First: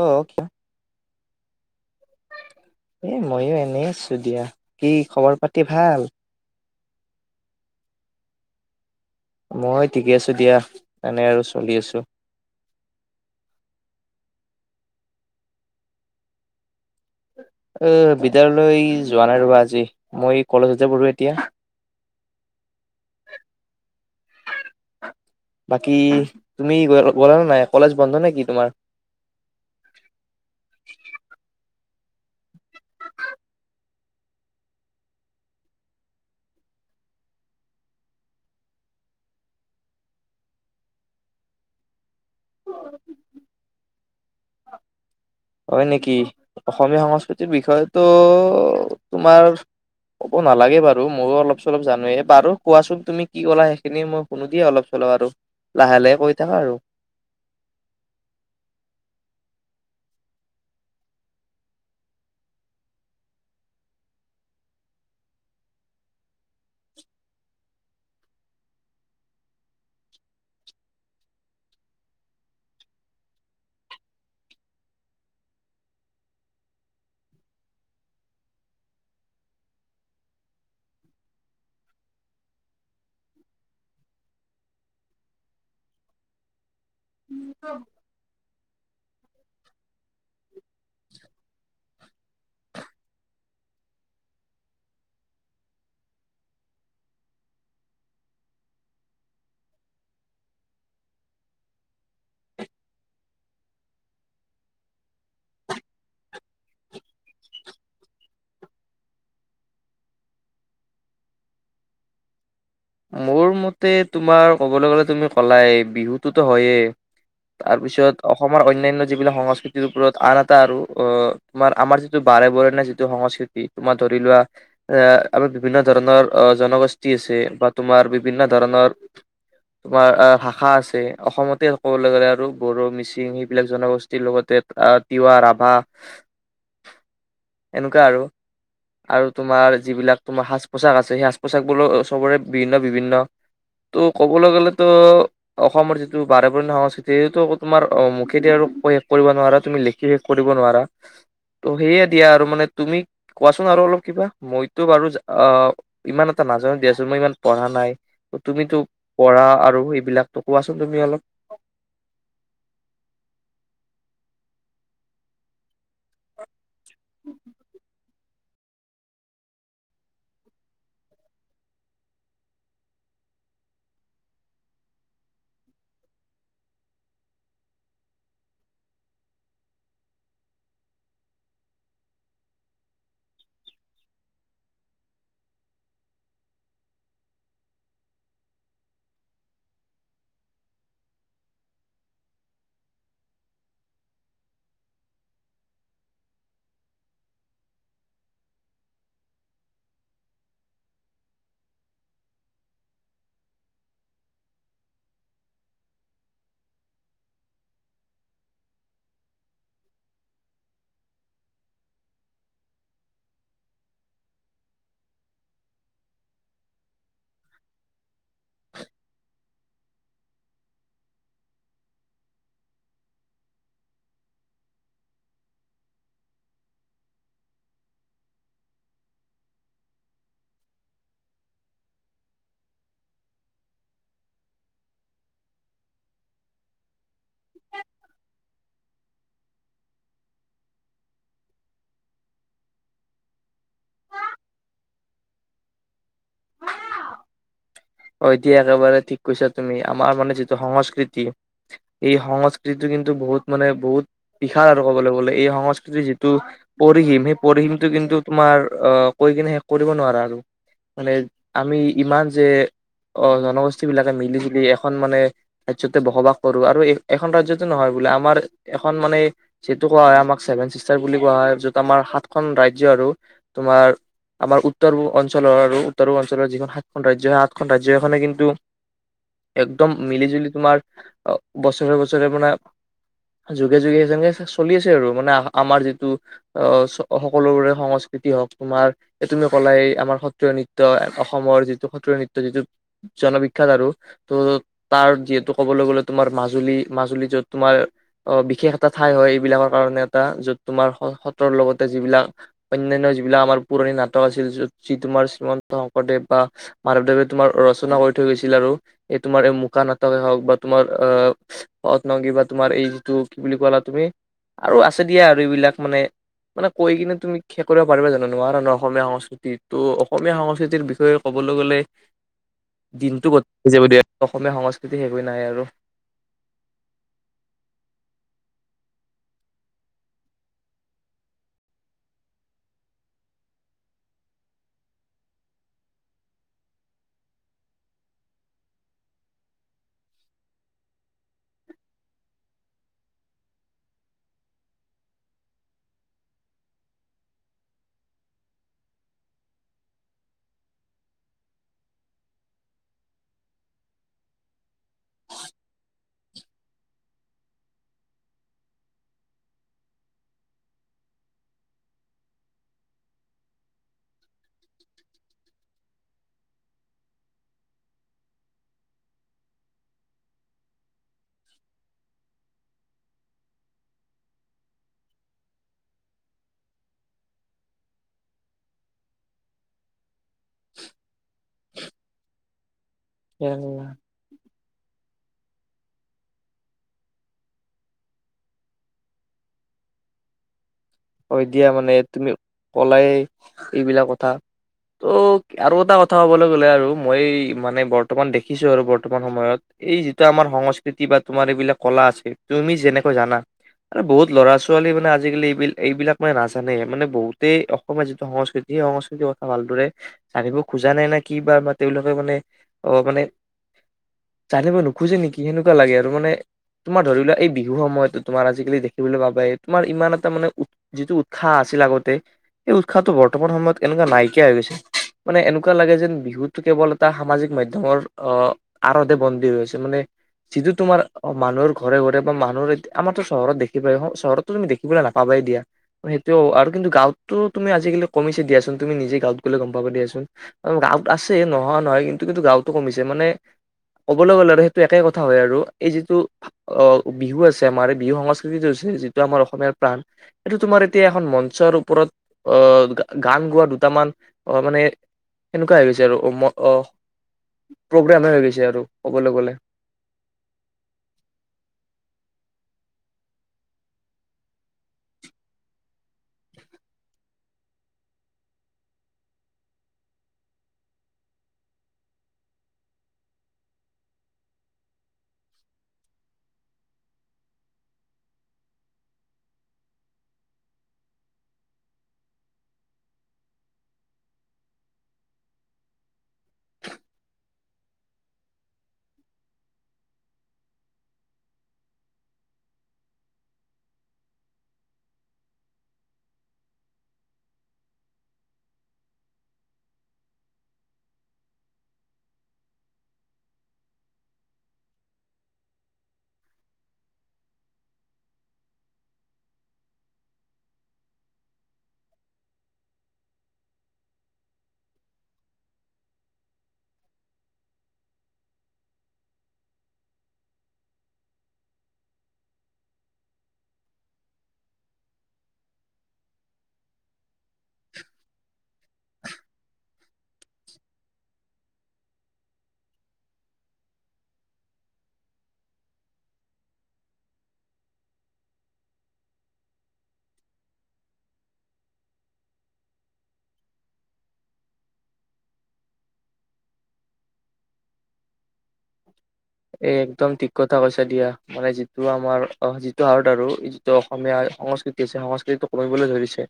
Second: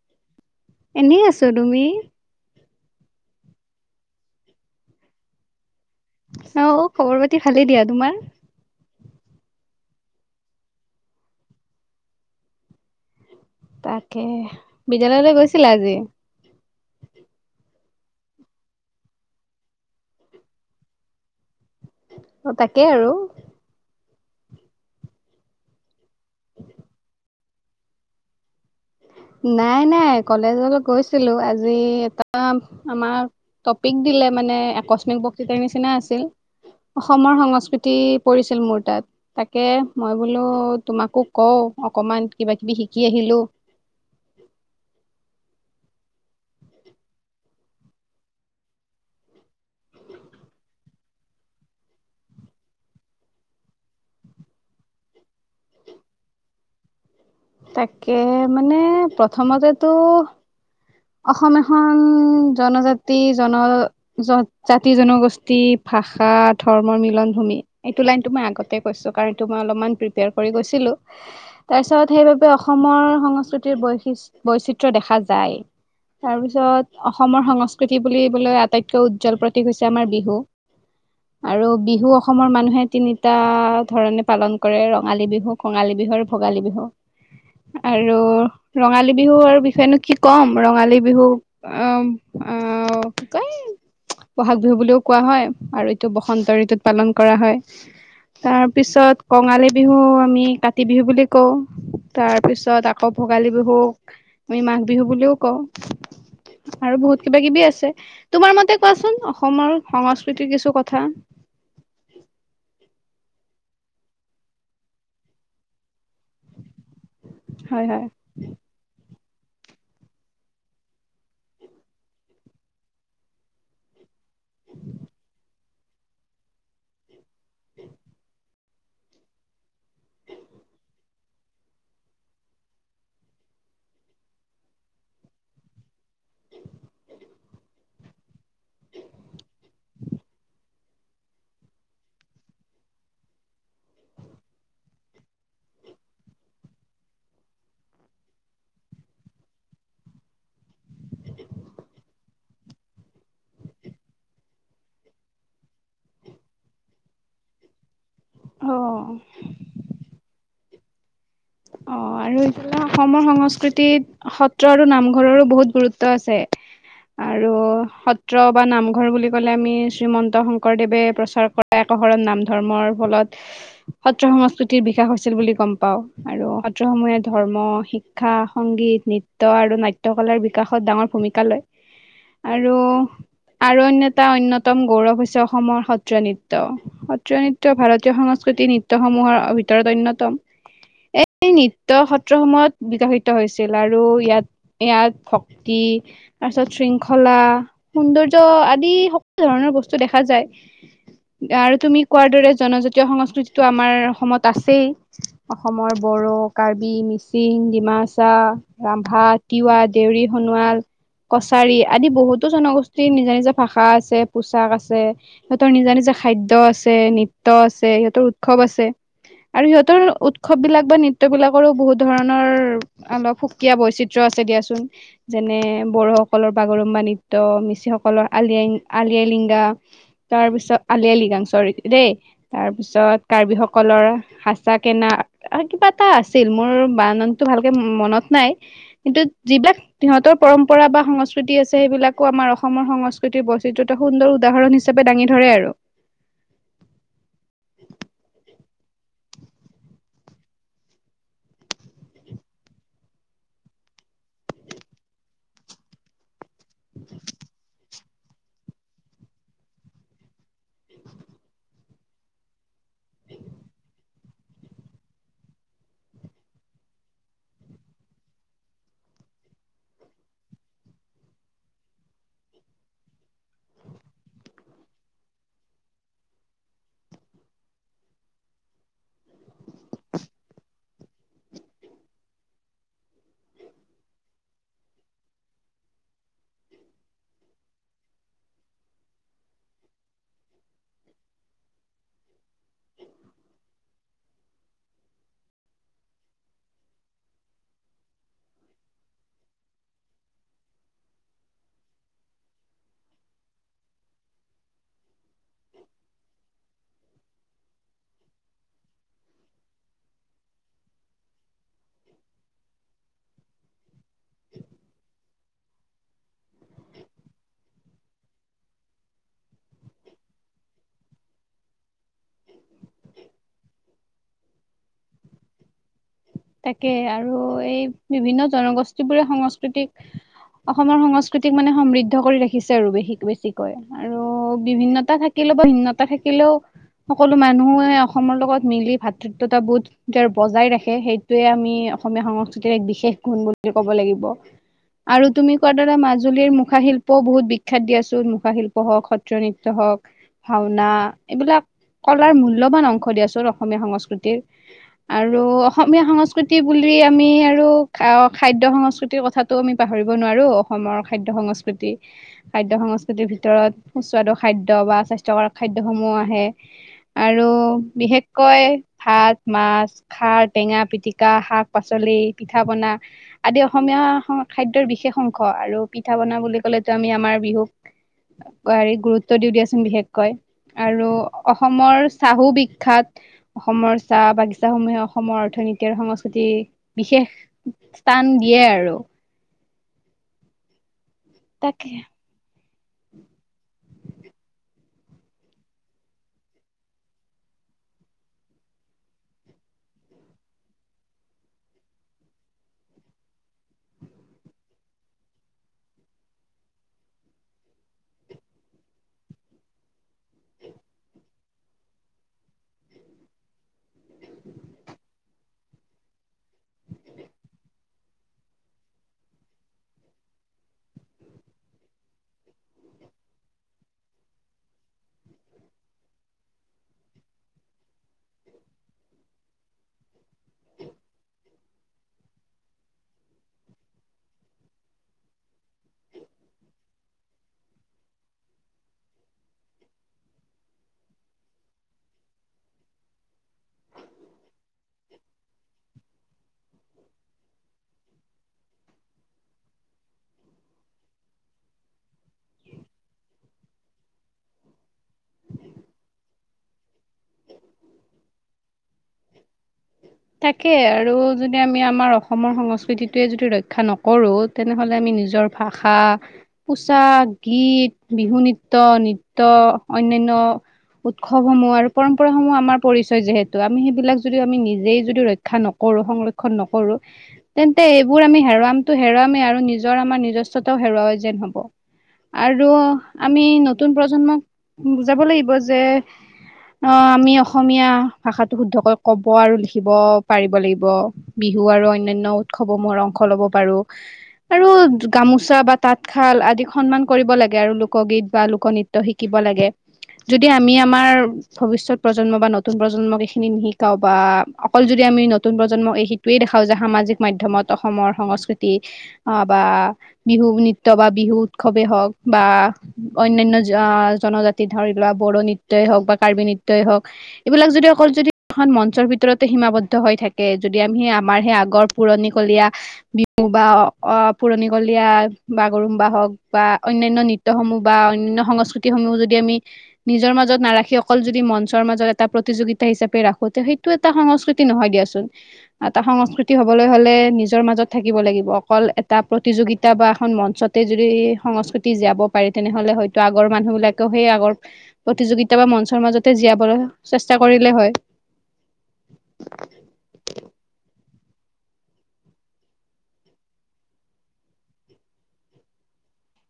অ কিয় এনেই আছো। তুমি? এ ময়ো এনেই আছো দিয়া। কি খবৰ পাতি ভাল? অ খবৰ পাতি ভালেই দিয়া। তোমাৰ? মই ঠিকে আছো দিয়া এনে আৰু চলি আছো। তাকে বিদ্যয়ালয়লৈ গৈছিলা আজি? অ বিদ্যালয়লৈ যোৱা নাই ৰবা, আজি মই কলেজতে পঢ়ো এতিয়া। অ, তাকে আৰু। [unintelligible] বাক কি তুমি গ-গ'লা নে নাই? কলেজ বন্ধ নেকি তোমাৰ? নাই-নাই কলেজল গৈছিলো আজি [unintelligible] আমাৰ টপিক দিলে মানে আকস্মিক বক্তৃতাৰ নিচিনা আছিল অসমৰ সংস্কৃতি পৰিছিল মোৰ তাত তাকে মই বোলো তোমাকো কওঁ অকমান কিবা -কিবি শিকি আহিলো [inaudible] হয় নেকি অসমীয়া সংস্কৃতিৰ বিষয়েতো তোমাৰ ক'ব নালাগে বাৰু ময়ো অলপ চলপ জানোৱেই বাৰু কোৱাচোন তুমি কি ক'লা সেইখিনি মই শুনো দিয়ে অলপ চলপ আৰু লাহে-লাহে কৈ থাকা আৰু। তাকেহে মানে প্ৰথমতেতো অসম এখন জনজাতি জন -জাতি, জনগোষ্ঠী, ভাষা, ধৰ্মৰ মিলন ভূমি এইটো লাইনটো মই আগতে কৈছো কাৰণ এইটো মই অলপমান প্ৰিপেয়াৰ কৰি গৈছিলো তাৰ পিছত সেইবাবে অসমৰ সংস্কৃতিৰ বৈচিত্ৰ দেখা যায় [inaudible] তাৰপিছত অসমৰ সংস্কৃতি বুলিবলৈ আটাইতকৈ উজ্জ্বল প্ৰতীক হৈছে আমাৰ বিহু আৰু বিহু অসমৰ মানুহে তিনিটা ধৰণে পালন কৰে ৰঙালী বিহু, কঙালী বিহু আৰু ভোগালী বিহু আৰু ৰঙালী বিহু আৰু বিষয়েনো কি ক'ম ৰঙালী বিহুক [unintelligible] বহাগ বিহু বুলিও কোৱা হয় আৰু এইটো বসন্ত ঋতুত পালন কৰা হয় তাৰপিছত কঙালী বিহু আমি কাতি বিহু বুলি কওঁ, তাৰপিছত আকৌ ভোগালী বিহুক আমি মাঘ বিহু বুলিও কও আৰু বহুত কিবা-কিবি আছে তোমাৰ মতে কোৱাচোন অসমৰ সংস্কৃতিৰ কিছু কথা মোৰ মতে তোমাৰ ক'বলৈ গ'লে তুমি ক'লাই বিহু তুটো হয়েই হয়, হয়। তাৰপিছত অসমৰ অন্যান্য যিবিলাক সংস্কৃতিৰ ওপৰত আন এটা আৰু অহ তোমাৰ আমাৰ যিটো বাৰে বাৰেণীয়া যিটো সংস্কৃতি তোমাৰ ধ। ধৰি লোৱা এ আমি। বিভিন্ন ধৰণৰ অ জনগোষ্ঠী আছে বাট তোমাৰ বিভিন্ন ধৰণৰ তোমা আ ভাষা আছে অসমতে ক'বলৈ গ'লে আৰু বড়ো মিচিং সেইবিলাক জনগোষ্ঠীৰ লগতে তিৱা ৰাভা এনেকুৱা আৰু আৰু তোমাৰ যিবিলাক তোমাৰ সাজ পোছাক আছে সেই সাজ পোছাক বোৰো চবৰে ভিন্ন বিভিন্ন ত' ক'বলৈ গ'লেতো অসমৰ যিটো বাৰে বৰণীয়া সংস্কৃতি সেইটো আকৌ তোমাৰ মুখেদি আৰু শেষ কৰিব নোৱাৰা তুমি লেখি শেষ কৰিব নোৱাৰা ত' সেয়ে দিয়া আৰু মানে তুমি কোৱাচোন আৰু অলপ কিবা মইতো বাৰু আ ইমান এটা নাজানো দিয়াচোন মই ইমান পঢ়া নাই ত তুমিতো অ', পঢ়া আৰু এইবিলাকত কোৱাচোন তুমি অলপ অ আৰু এইফালে অসমৰ সংস্কৃতিত সত্ৰ আৰু নামঘৰৰো বহুত গুৰুত্ব আছে আৰু সত্ৰ বা নামঘৰ বুলি কলে আমি শ্ৰীমন্ত শংকৰদেৱে প্ৰচাৰ কৰা একশৰণ নাম ধৰ্মৰ ফলত সত্ৰ সংস্কৃতিৰ বিকাশ হৈছিল বুলি গম পাওঁ আৰু সত্ৰসমূহে ধৰ্ম, শিক্ষা, সংগীত, নৃত্য আৰু নাট্য কলে বিকাশত ডাঙৰ ভূমিকা লয়। আৰু, আৰু অন্যটা অন্যতম গৌৰৱ হৈছে অসমৰ সত্ৰীয়া নৃত্য। সত্ৰীয়া নৃত্য ভাৰতীয় সংস্কৃতি নৃত্যসমূহৰ অ' ভিতৰত অন্যতম। এই নৃত্য সত্ৰসমূহত বিকশিত হৈছিল। আৰু ইয়াত, ইয়াত ভক্তি, তাৰপিছত শৃংখলা, সৌন্দৰ্য আদি সকলো ধৰণৰ বস্তু দেখা যায়। আৰু তুমি কোৱাৰ দৰে জনজাতীয় সংস্কৃতিটো আমাৰ অসমত আছেই। অসমৰ বড়ো, কাৰ্বি, মিচিং, ডিমাচা, ৰাভা, তিৱা, দেউৰী, সোণোৱাল কছাৰী আদি বহুতো জনগোষ্ঠীৰ নিজা নিজা ভাষা আছে, পোছাক আছে। সিহঁতৰ নিজা নিজা খাদ্য আছে, নৃত্য আছে, সিহঁতৰ উৎসৱ আছে আৰু সিহঁতৰ উৎসৱবিলাক বা, নৃত্যবিলাকৰো বহুত ধৰণৰ অলপ সুকীয়া বৈচিত্ৰ্য আছে দিয়াচোন। যেনে- বড়োসকলৰ বাগৰুম্বা নৃত্য, মিছিংসকলৰ আলি-আই, আলি-আই-লিংগা, তাৰ পিছত 'আলি-আই-লিগাং', চৰি দেই। তাৰপিছত কাৰ্বিসকলৰ হাচা-কেনা, আৰু কিবা এটা আছিল, মোৰ বানানটো ভালকে মনত নাই। কিন্তু যিবিলাক সিহঁতৰ পৰম্পৰা বা সংস্কৃতি আছে, সেইবিলাকো আমাৰ অসমৰ সংস্কৃতিৰ বৈচিত্ৰ্যটা সুন্দৰ উদাহৰণ হিচাপে দাঙি ধৰে আৰু। অ' এতিয়া একেবাৰে ঠিক কৈছা তুমি। আমাৰ মানে যিটো সংস্কৃতি, এই সংস্কৃতি কিন্তু বহুত মানে বহুত বিশাল আৰু ক'বলৈ গ'লে। এই সংস্কৃতি যিটো পৰিহিম সেই পৰিহিমটো কিন্তু তোমাৰ অ', কৈ কেনে শেষ কৰিব নোৱাৰা আৰু মানে আমি ইমান যে অ' জনগোষ্ঠীবিলাকে মিলি-জুলি এখন মানে ৰাজ্যতে বসবাস কৰোঁ। আৰু এই, এখন ৰাজ্যতে নহয় বোলে, আমাৰ এখন মানে যিটো কোৱা হয়, আমাক 'ছেভেন চিষ্টাৰ' বুলি কোৱা হয়, য'ত আমাৰ সাতখন ৰাজ্য আৰু, তোমাৰ আমাৰ উত্তৰ অঞ্চলৰ আৰু উত্তৰ অঞ্চলৰ যিখন সাতখন ৰাজ্য হে সা তখন ৰাজ্যখনে কিন্তু- একদম মিলি-জুলি তোমাৰ অ', বছৰে বছৰে মানে, যুগে যুগে যেনেকে চলি আছে আৰু মানে আহা আমাৰ যিটো, অহ, চ, আ সকলোৰে সংস্কৃতি হওক তোমাৰ, এই তুমি কলাই এই আমাৰ সত্ৰীয়া নৃত্য অসমৰ যিটো যিটো, জনবিখ্যাত আৰু। ত' তাৰ যিহেতু ক'বলৈ গ'লে তোমাৰ মাজুলী, মাজুলী য'ত তোমাৰ অহ' বিশেষ এটা ঠাই হয়। এইবিলাকৰ কাৰণে এটা য'ত তোমাৰ স-সত্ৰৰ লগতে যিবিলাক অন্যান্য যিবিলাক আমাৰ পুৰণি নাটক আছিল। য'ত যি তোমাৰ শ্ৰীমন্ত শংকৰদেৱ বা মাধৱদেৱে তোমাৰ ৰচনা কৰি থৈ গৈছিল আৰু। এই তোমাৰ এই মুকা নাটকে হওক বা তোমাৰ অ' পত্ন কিবা তোমাৰ এই যিটো। কি বুলি ক'লা তুমি? আৰু আছে দিয়া। ৰি বিলাক মানে, মানে কৈ কিনে তুমি শেষ কৰিব পাৰিবা জানো? নোৱাৰা ন, অসমীয়া সংস্কৃতি। ত' অসমীয়া সংস্কৃতিৰ বিষয়ে ক'বলৈ গ'লে দিনটো গট যেব দিয়া। অসমীয়া সংস্কৃতি শেষ হৈ নাহে আৰু। তাকে, আৰু এই বিভিন্ন জনগোষ্ঠীবোৰে সংস্কৃতিক অসমৰ সংস্কৃতিক মানে সমৃদ্ধ কৰি ৰাখিছে আৰু বেহি-বেছিকৈ। আৰু বিভিন্নতা থাকিলেও বা ভিন্নতা থাকিলেও সকলো মানুহে অসমৰ লগত মিলি ভাতৃত্বতাবোধ বজাই ৰাখে। সেই- টোয়ে আমি অসমীয়া সংস্কৃতিৰ এক বিশেষ গুণ বুলি ক'ব লাগিব। আৰু তুমি কোৱাৰ দৰে মাজুলীৰ মুখাশিল্পও বহুত বিখ্যাত দিয়াচোন। মুখাশিল্প হওক, সত্ৰীয়া নৃত্য হওক, ভাওনা, এইবিলাক কলাৰ মূল্যৱান অংশ দিয়াচোন অসমীয়া সংস্কৃতিৰ। আৰু অসম মীয়া সংস্কৃতি বুলি আমি আৰু খা অ' খাদ্য সংস্কৃতিৰ কথাটো আমি পাহৰিব নোৱাৰোঁ, অসমৰ খাদ্য সংস্কৃতি। খাদ্য সংস্কৃতিৰ ভিতৰত সুস্বাদু খাদ্য বা স্বাস্থ্যকাৰক খাদ্যসমূহ আহে। আৰু বিশেষকৈ ভাত, মাছ, খাৰ টেঙা, পিটিকা, শাক-পাচলি, পিঠা-পনা, আদি অসমীয়া শং খাদ্যৰ বিশেষ অংশ। আৰু পিঠা-পনা বুলি ক'লেটো আমি আমাৰ বিহুক হেৰি গুৰুত্ব দিওঁ দিয়াচোন বিশেষ। কৈ, আৰু অসমৰ চাহো বি খ্যাত, অসমৰ চাহ বাগিচাসমূহেও অসমৰ অৰ্থনীতি আৰু সংস্কৃতি বিশেষ স্থান দিয়ে আৰু। হয় দিয়া তাকে মানে তুমিও কলাই এইবিলাক কথা। ত' আৰু এটা কথা ক'বলৈ গ'লে আৰু মই মানে বৰ্তমান দেখিছোঁ আৰু বৰ্তমান সময়ত, এই যিটো আমাৰ সংস্কৃতি বা তোমাৰ এইবিলাক কলা আছে, তুমি যেনেকৈ জানা, আৰু বহুত ল'ৰা-ছোৱালী মানে আজিকালি এইবিল এইবিলাক মানে নাজানে। মানে বহুতেই অসমীয়া যিটো সংস্কৃতি, সেই সংস্কৃতিৰ কথা ভালদৰে জানিব খোজা নাই নে কি বা, বা তেওঁলোকে মানে, অ' মানে, জানিব নোখোঁজে নেকি সেনেকুৱা লাগে। আৰু মানে, তোমাৰ ধৰি লোৱা, এই বিহু সময়তো তোমাৰ আজিকালি দেখিবলৈ পাবাই তোমাৰ ইমান এটা মানে উৎ, যিটো উৎসাহ আছিল আগতে, সেই উৎসাহটো বৰ্তমান সময়ত এনেকুৱা নাইকিয়া হৈ গৈছে। মানে এনেকুৱা লাগে যেন বিহুটো কেৱল এটা সামাজিক মাধ্যমৰ অ' আঁৰতেই বন্দী হৈ আছে। মানে, যিটো তোমাৰ, মানুহৰ ঘৰে ঘৰে বা মানুহৰ এত, আমাৰতো চহৰত দেখি পাই, চহৰতো তুমি দেখিবলৈ না পাবাই দিয়া, সেইটোও। আৰু কিন্তু গাঁৱতো তুমি আজিকালি কমিছে দিয়াচোন, তুমি নিজে গাঁৱত গ'লে গম পাবা দিয়াচোন। আৰু গাঁৱত আছে নোহোৱা নহয়, কিন্তু কিন্তু গাঁৱতো কমিছে। মানে, ক'বলৈ গ'লে আৰু সেইটো একে কথা হয় আৰু। এই যিটো ভা অ' বিহু আছে আমাৰ এই বিহু সংস্কৃতিত আছে, যিটো আমাৰ অসমীয়াৰ প্ৰাণ। এইটো তোমাৰ এতিয়া এখন মঞ্চৰ ওপৰত, অ' গা-গান গোৱা দুটামান, অ' মানে, সেনেকুৱা হৈ গৈছে আৰু। অ', ম, অ', প্ৰ'গ্ৰামে হৈ গৈছে আৰু, ক'বলৈ গ'লে। তাকে আৰু যদি আমি আমাৰ অসমৰ সংস্কৃতিটোৱেই যদি ৰক্ষা নকৰোঁ, তেনেহ'লে আমি নিজৰ ভাষা, পোছাক, গীত, বিহু নৃত্য, নিত্য, অন্যান্য উৎসৱসমূহ আৰু পৰম্পৰাসমূহ আমাৰ পৰিচয় যিহেতু, আমি সেইবিলাক যদি আমি নিজেই যদি ৰক্ষা নকৰো সংৰক্ষণ নকৰো তেন্তে এইবোৰ আমি হেৰুৱামটো হেৰুৱামেই আৰু নিজৰ আমাৰ নিজস্বতাও হেৰুওৱা যেন হ'ব। আৰু আমি নতুন প্ৰজন্মক বুজাব লাগিব যে, অহ ', আমি অসমীয়া ভাষাটো শুদ্ধকৈ ক'ব আৰু লিখ খিব পাৰিব লাগিব, বিহু আৰু অন্যান্য উৎসৱসমূহৰ অংশ ল'ব পাৰো। আৰু য গামোচা বা তাতশাল আদি সন্মান কৰিব লাগে আৰু লোকগীত বা লোকনৃত্য শিকিব লাগে। যদি আমি আমাৰ ভৱিষ্যত প্ৰজন্ম বা নতুন প্ৰজন্মক এইখিনি নিশিকাও বা অকল যদি আমি নতুন প্ৰজন্মক এই সেইটোৱেই দেখাও যে সামাজিক মাধ্যমত অসমৰ সংস্কৃতি, অহ', বা, বিহু নৃত্য বা বিহু উৎসৱেই হওক বা অন্যান্য জ অহ ', জনজাতি ধৰ এইবিলাক বড়ো নৃত্যই হওক বা কাৰ্বি নৃত্যই হওক। এইবিলাক যদি অকল যদি খন মঞ্চৰ ভিতৰত তে সীমাবদ্ধ হৈ থাকে, যদি আম সি আমাৰ সেই আগৰ পুৰণিকলীয়া বিহু বা অহ', - অহ ', পুৰণিকলীয়া বাগৰুম্বা হওক বা অন্যান্য নৃত ত' সমূহ বা অন্যান্য সংস্কৃ তি সমূহ যদি আমি নিজৰ মাজত নাৰাখি, অকল যদি মঞ্চৰ মাজত এটা প্ৰতিযোগিতা হিচাপে ৰাখো, ত' সেইটো টা সংস্কৃতি নহয় দিয়াচোন। এটা সংস্কৃতি হ'বলৈ হ'লে নিজৰ মাজত থাকিব লাগিব। অকল এটা প্ৰতিযোগিতা বা এখন মঞ্চতে যদি সংস্কৃতি জীয়াব পাৰে, তেনেহ'লে হয়তো আগৰ মানুহবিলাকেও সেই আগৰ প্ৰতিযোগিতা বা মঞ্চৰ মাজতে জীয়াবলৈ চেষ্টা কৰিলে হয়। এ একদম ঠিক কথা কৈছা দিয়া। মানে যিটো আমাৰ অহ', যিটো আৰ্ট আৰু যিটো অসমীয়া সংস্কৃতি হৈছে, সংস্কৃতিটো কমিবলৈ ধৰিছে।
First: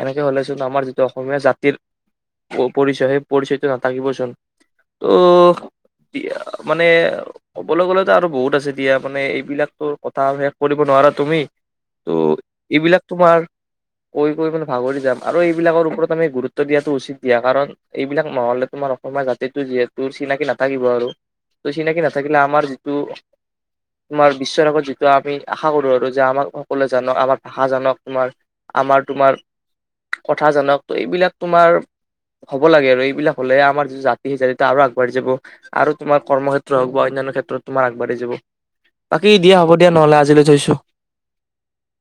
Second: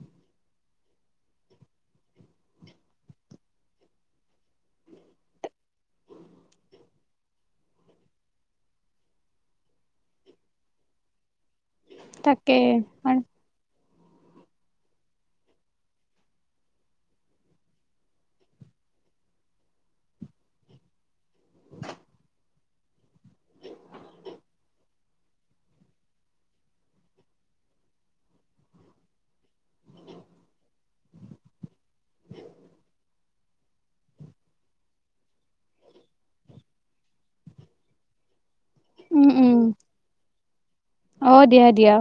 এনেকে হ'লেচোন আমাৰ যিটো অসমীয়া জাতিৰ পৰিচয়, সেই পৰিচয়টো নাথাকিবইচোন। ত' ইয়া মানে ক'বলৈ গ'লেতো আৰু বহুত আছে দিয়া, মানে এইবিলাক ত' কথা শেষ কৰিব নোৱাৰা তুমি। ত' তাকে এইবিলাক তোমাৰ কৈ - কৈ মানে ভাগৰি যাম আৰু এইবিলাকৰ ওপৰত আমি গুৰুত্ব দিয়াটো উচিত দিয়া কাৰণ এইবিলাক নহ'লে তোমাৰ অসমীয়া জাতিটো যিহেতু চিনাকি নাথাকিব আৰু। ত'চিনাকি নাথাকিলে আমাৰ ত' তোমাৰ বিশ্বৰ আগত যিটো আমি আশা কৰো আৰু যে আমাক সকলোৱে জানক আমাৰ ভাষা জানক তোমাৰ আমাৰ তোমাৰ কথা জানক, এইবিলাক তোমাৰ হ'ব লাগে আৰু এইবিলাক হ'লে আমাৰ জাতি সেই জাতিটো আৰু আগবাঢ়ি যাব আৰু তোম কৰ্মক্ষেত্ৰ হওক বা অন্য ক্ষেত্ৰত তোমাৰ আগবাঢ়ি যাব। উম বাকী উম দিয়া হ'ব দিয়া নহ'লে আজিলৈ থৈছো। অ দিয়া দিয়া